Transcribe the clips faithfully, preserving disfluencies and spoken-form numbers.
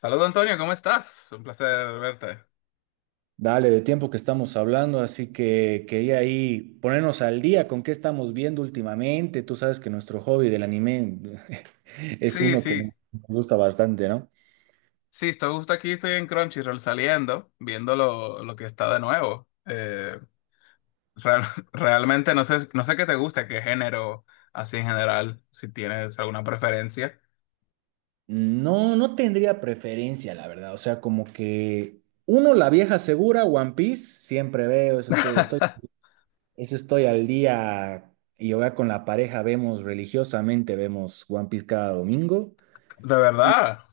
Saludos, Antonio, ¿cómo estás? Un placer verte. Dale, de tiempo que estamos hablando, así que quería ahí ponernos al día con qué estamos viendo últimamente. Tú sabes que nuestro hobby del anime es Sí, uno que nos sí, gusta bastante, ¿no? sí, estoy justo aquí, estoy en Crunchyroll saliendo, viendo lo, lo que está de nuevo. Eh, real- Realmente no sé, no sé qué te gusta, qué género, así en general, si tienes alguna preferencia. No, no tendría preferencia, la verdad. O sea, como que uno, la vieja segura, One Piece, siempre veo, eso estoy, estoy, eso estoy al día y ahora con la pareja vemos religiosamente, vemos One Piece cada domingo. De verdad.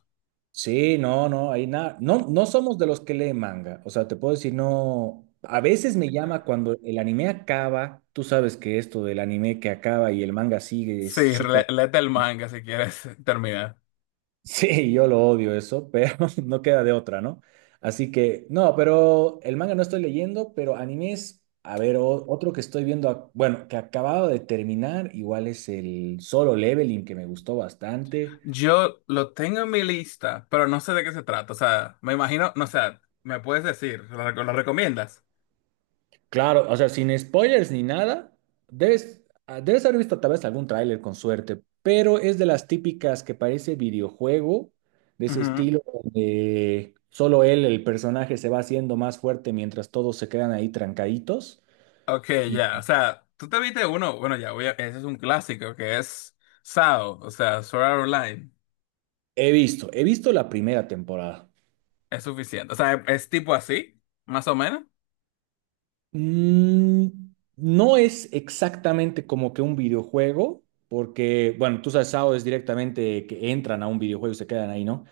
Sí, no, no, hay nada. No, no somos de los que leen manga. O sea, te puedo decir, no. A veces me llama cuando el anime acaba. Tú sabes que esto del anime que acaba y el manga sigue es Sí, súper. le- léete el manga si quieres terminar. Sí, yo lo odio eso, pero no queda de otra, ¿no? Así que, no, pero el manga no estoy leyendo, pero animes. A ver, o- otro que estoy viendo, ac- bueno, que acababa de terminar, igual es el Solo Leveling, que me gustó bastante. Yo lo tengo en mi lista, pero no sé de qué se trata. O sea, me imagino, no sé, me puedes decir, ¿lo, rec- lo recomiendas? Claro, o sea, sin spoilers ni nada, debes, ah, debes haber visto tal vez algún tráiler con suerte, pero es de las típicas que parece videojuego, de ese Ujú. estilo donde solo él, el personaje, se va haciendo más fuerte mientras todos se quedan ahí trancaditos. Ok, Y ya, o sea, tú te viste uno, bueno, ya, voy a- ese es un clásico que es S A O, o sea, Sword Art Online, he visto, he visto la primera temporada. es suficiente, o sea, es, tipo así, más o menos. Mm, no es exactamente como que un videojuego, porque, bueno, tú sabes, S A O es directamente que entran a un videojuego y se quedan ahí, ¿no?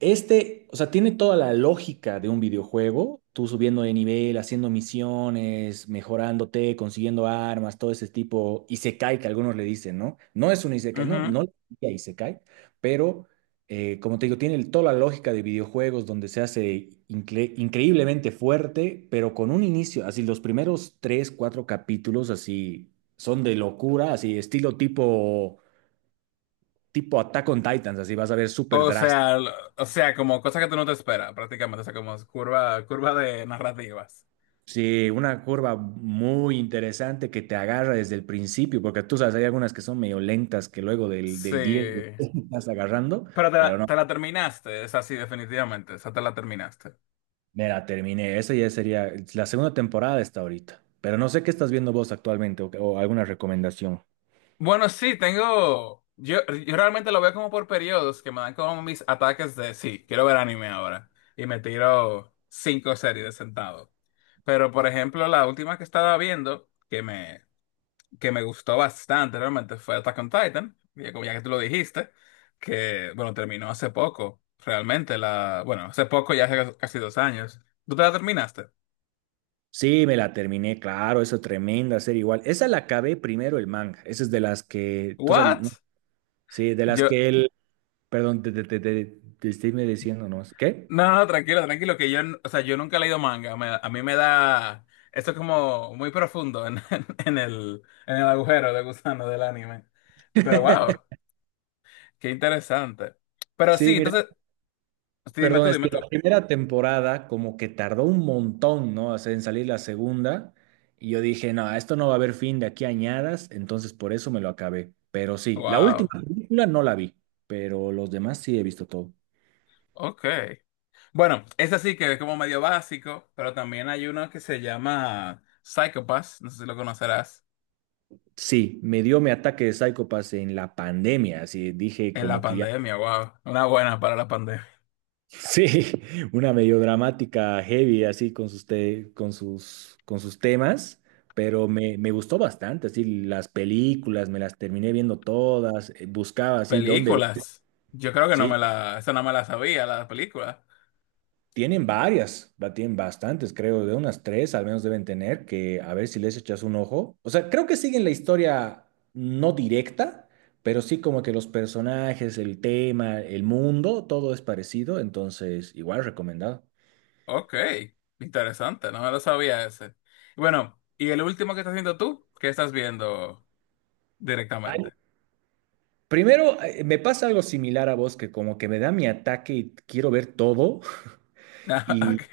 Este, o sea, tiene toda la lógica de un videojuego, tú subiendo de nivel, haciendo misiones, mejorándote, consiguiendo armas, todo ese tipo, isekai que algunos le dicen, ¿no? No es un isekai, no, Ujú. no le diría isekai, pero eh, como te digo, tiene el- toda la lógica de videojuegos donde se hace incre- increíblemente fuerte, pero con un inicio, así los primeros tres, cuatro capítulos así son de locura, así estilo tipo, tipo Attack on Titans, así vas a ver súper O drástico. sea, lo- o sea, como cosas que tú no te esperas, prácticamente, o sea, como curva, curva de narrativas, Sí, una curva muy interesante que te agarra desde el principio, porque tú sabes, hay algunas que son medio lentas que luego del, del diez sí, estás agarrando, pero te pero la, no. te la terminaste, es así, definitivamente, o sea, te la terminaste. Me la terminé. Esa ya sería la segunda temporada está ahorita. Pero no sé qué estás viendo vos actualmente o, o alguna recomendación. Bueno, sí, tengo. Yo, yo realmente lo veo como por periodos que me dan como mis ataques de sí, quiero ver anime ahora. Y me tiro cinco series de sentado. Pero, por ejemplo, la última que estaba viendo, que me, que me gustó bastante realmente, fue Attack on Titan. Ya, como ya que tú lo dijiste, que, bueno, terminó hace poco, realmente. La, bueno, hace poco, ya hace casi dos años. ¿Tú te la terminaste? Sí, me la terminé, claro, esa tremenda serie igual. Esa la acabé primero el manga. Esa es de las que, tú sabes, ¿no? ¿What? Sí, de las Yo. que él, perdón, te, te, te, te, te estoy diciendo, ¿no? ¿Qué? No, no, tranquilo, tranquilo, que yo, n- o sea, yo nunca he leído manga, me, a mí me da, esto es como muy profundo en, en el, en el agujero de gusano del anime, pero wow, qué interesante, pero sí, Sí, mira. entonces, sí, dime Perdón, tú, es dime que tú, la primera temporada como que tardó un montón, ¿no? O sea, en salir la segunda. Y yo dije, no, a esto no va a haber fin de aquí añadas, entonces por eso me lo acabé. Pero sí, la última wow, película no la vi, pero los demás sí he visto todo. ok, bueno, ese sí que es como medio básico, pero también hay uno que se llama Psychopath, no sé si lo conocerás, Sí, me dio mi ataque de Psycho Pass en la pandemia, así dije en la como que ya. pandemia, wow, una buena para la pandemia, Sí, una medio dramática, heavy, así con sus, te- con sus, con sus temas, pero me, me gustó bastante, así las películas, me las terminé viendo todas, eh, buscaba así dónde ver. películas, yo creo que no Sí, me la, esa no me la sabía, la película. tienen varias, va- tienen bastantes, creo, de unas tres al menos deben tener, que a ver si les echas un ojo. O sea, creo que siguen la historia no directa, pero sí como que los personajes, el tema, el mundo, todo es parecido, entonces igual recomendado. Ok, interesante, no me lo sabía ese. Bueno, ¿y el último que estás viendo tú? ¿Qué estás viendo directamente? Primero, eh, me pasa algo similar a vos, que como que me da mi ataque y quiero ver todo, Ah, y ok,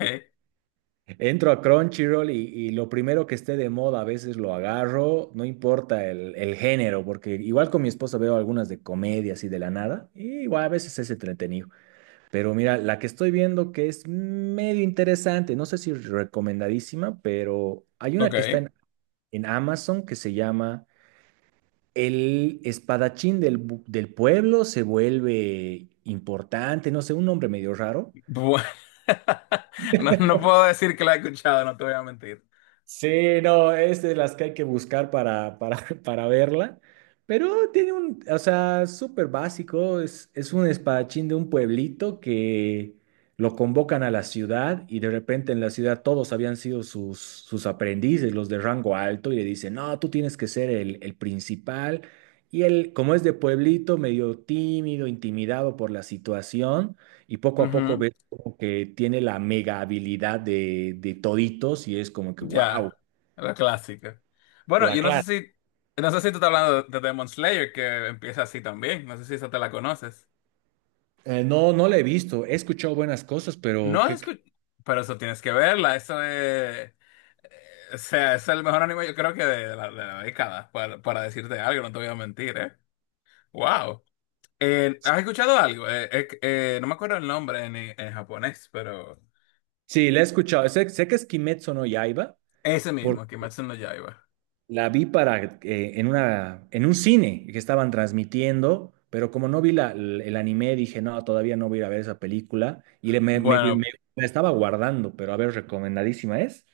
entro a Crunchyroll y, y lo primero que esté de moda a veces lo agarro, no importa el, el género, porque igual con mi esposa veo algunas de comedias y de la nada, y igual a veces es entretenido. Pero mira, la que estoy viendo que es medio interesante, no sé si recomendadísima, pero hay una que está ok. en, en Amazon que se llama... El espadachín del, bu- del pueblo se vuelve importante, no sé, un nombre medio raro. Bueno, no, no puedo decir que la he escuchado, no te voy a mentir. Sí, no, es de las que hay que buscar para, para, para verla. Pero tiene un, o sea, súper básico. Es, es un espadachín de un pueblito que lo convocan a la ciudad y de repente en la ciudad todos habían sido sus, sus aprendices, los de rango alto, y le dicen, no, tú tienes que ser el, el principal. Y él, como es de pueblito, medio tímido, intimidado por la situación, y poco a poco Ujú. ve como que tiene la mega habilidad de, de toditos y es como que, wow, Ya, la clásica. Bueno, la yo no sé clase. si, no sé si tú estás hablando de Demon Slayer, que empieza así también, no sé si esa te la conoces. Eh, no, no la he visto. He escuchado buenas cosas, pero No he que, que- escuchado, pero eso tienes que verla, eso de... eh, O sea, es el mejor anime yo creo que de, de la, de la década, para, para decirte algo, no te voy a mentir, ¿eh? ¡Wow! Eh, ¿has escuchado algo? Eh, eh, eh, no me acuerdo el nombre en, en japonés, pero sí, la he escuchado. Sé, sé que es Kimetsu no Yaiba, ese mismo, porque Kimetsu no Yaiba. la vi para, eh, en una, en un cine que estaban transmitiendo, pero como no vi la, el el anime, dije, no, todavía no voy a ir a ver esa película. Y le- me, me, me- me Bueno, la estaba guardando, pero a ver, recomendadísima es.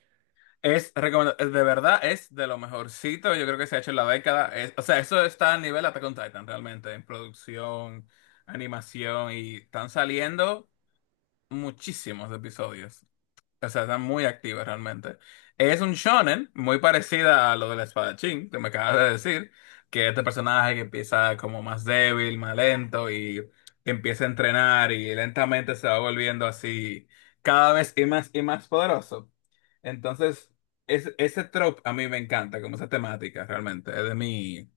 es recomenda- es de verdad es de lo mejorcito, yo creo que se ha hecho en la década. Es- o sea, eso está a nivel Attack on Titan realmente, en producción, animación, y están saliendo muchísimos episodios. O sea, está muy activa realmente. Es un shonen muy parecida a lo del espadachín que me acabas de decir, que este personaje que empieza como más débil, más lento y empieza a entrenar y lentamente se va volviendo así cada vez y más y más poderoso. Entonces, es, ese trope a mí me encanta, como esa temática realmente, es de mí.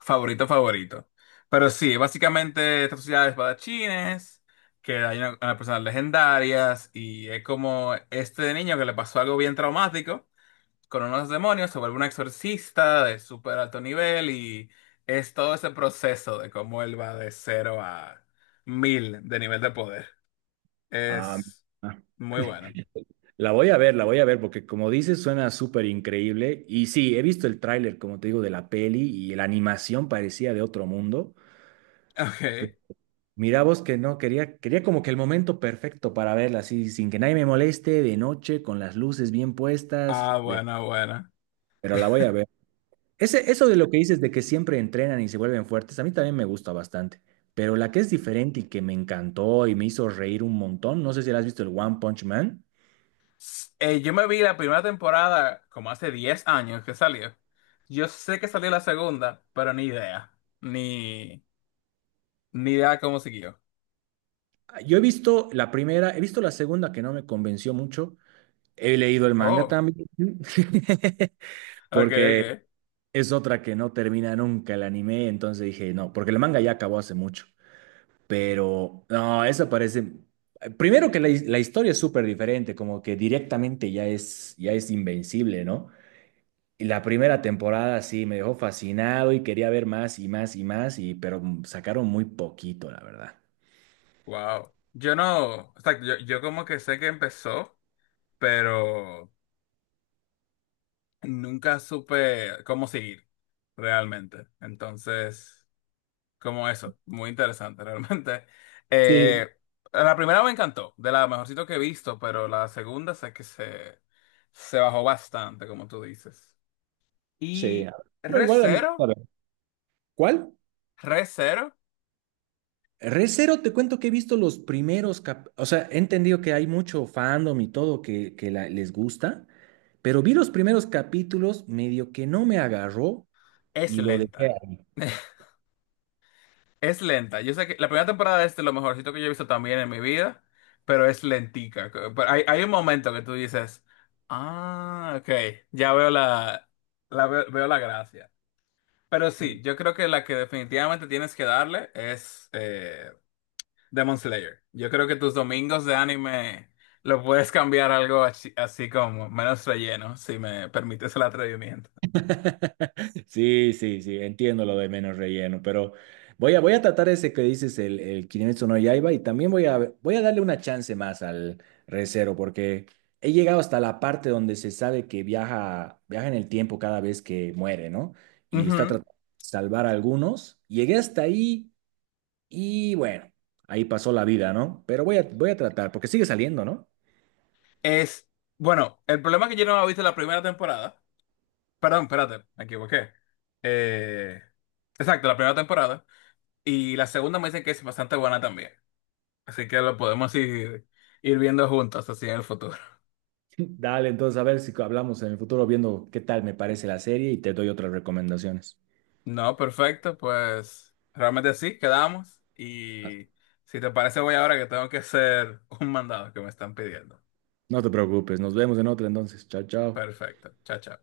Favorito, favorito. Pero sí, básicamente esta sociedad de espadachines, que hay una, una personas legendarias, y es como este niño que le pasó algo bien traumático con unos demonios, sobre un exorcista de súper alto nivel, y es todo ese proceso de cómo él va de cero a mil de nivel de poder. Ah, Es muy bueno. la voy a ver, la voy a ver, porque como dices, suena súper increíble. Y sí, he visto el tráiler, como te digo, de la peli y la animación parecía de otro mundo. Pe- Ok. Mira vos que no, quería, quería como que el momento perfecto para verla, así, sin que nadie me moleste, de noche, con las luces bien puestas, Ah, de- bueno, bueno. pero la voy a ver. Ese, eso de lo que dices de que siempre entrenan y se vuelven fuertes, a mí también me gusta bastante. Pero la que es diferente y que me encantó y me hizo reír un montón, no sé si la has visto, el One Punch Man. Eh, yo me vi la primera temporada como hace diez años que salió. Yo sé que salió la segunda, pero ni idea. Ni, ni idea cómo siguió. Yo he visto la primera, he visto la segunda que no me convenció mucho. He leído el manga Oh, también, ok, porque ok. es otra que no termina nunca el anime, entonces dije, no, porque el manga ya acabó hace mucho. Pero no, esa parece... Primero que la, his- la historia es súper diferente, como que directamente ya es, ya es invencible, ¿no? Y la primera temporada sí me dejó fascinado y quería ver más y más y más, y, pero sacaron muy poquito, la verdad. Wow. Yo no, o sea, yo, yo como que sé que empezó, pero nunca supe cómo seguir realmente. Entonces. Como eso, muy interesante realmente. Sí, Eh, la primera me encantó, de la mejorcito que he visto, pero la segunda sé que se, se bajó bastante, como tú dices. sí. Y Pero igual anima a Re:Zero, ver. ¿Cuál? Re:Zero Re:Zero, te cuento que he visto los primeros, cap- o sea, he entendido que hay mucho fandom y todo que, que la- les gusta, pero vi los primeros capítulos, medio que no me agarró es y lo dejé lenta. ahí. Es lenta. Yo sé que la primera temporada es de este, lo mejorcito que yo he visto también en mi vida, pero es lentica. Pero hay, hay un momento que tú dices, ah, ok, ya veo la, la veo veo la gracia. Pero sí, yo creo que la que definitivamente tienes que darle es eh, Demon Slayer. Yo creo que tus domingos de anime lo puedes cambiar algo así, así como menos relleno, si me permites el atrevimiento. Sí, sí, sí, entiendo lo de menos relleno, pero voy a, voy a tratar ese que dices, el, el Kimetsu no Yaiba, y también voy a, voy a darle una chance más al Re:Zero, porque he llegado hasta la parte donde se sabe que viaja, viaja en el tiempo cada vez que muere, ¿no? Y está Ujú. tratando de salvar a algunos. Llegué hasta ahí y bueno, ahí pasó la vida, ¿no? Pero voy a, voy a tratar, porque sigue saliendo, ¿no? Es, bueno, el problema es que yo no había visto la primera temporada. Perdón, espérate, me equivoqué. Eh, exacto, la primera temporada. Y la segunda me dicen que es bastante buena también. Así que lo podemos ir, ir viendo juntos así en el futuro. Dale, entonces a ver si hablamos en el futuro viendo qué tal me parece la serie y te doy otras recomendaciones. No, perfecto, pues realmente sí, quedamos. Y si te parece, voy ahora que tengo que hacer un mandado que me están pidiendo. No te preocupes, nos vemos en otra entonces. Chao, chao. Perfecto, chao, chao.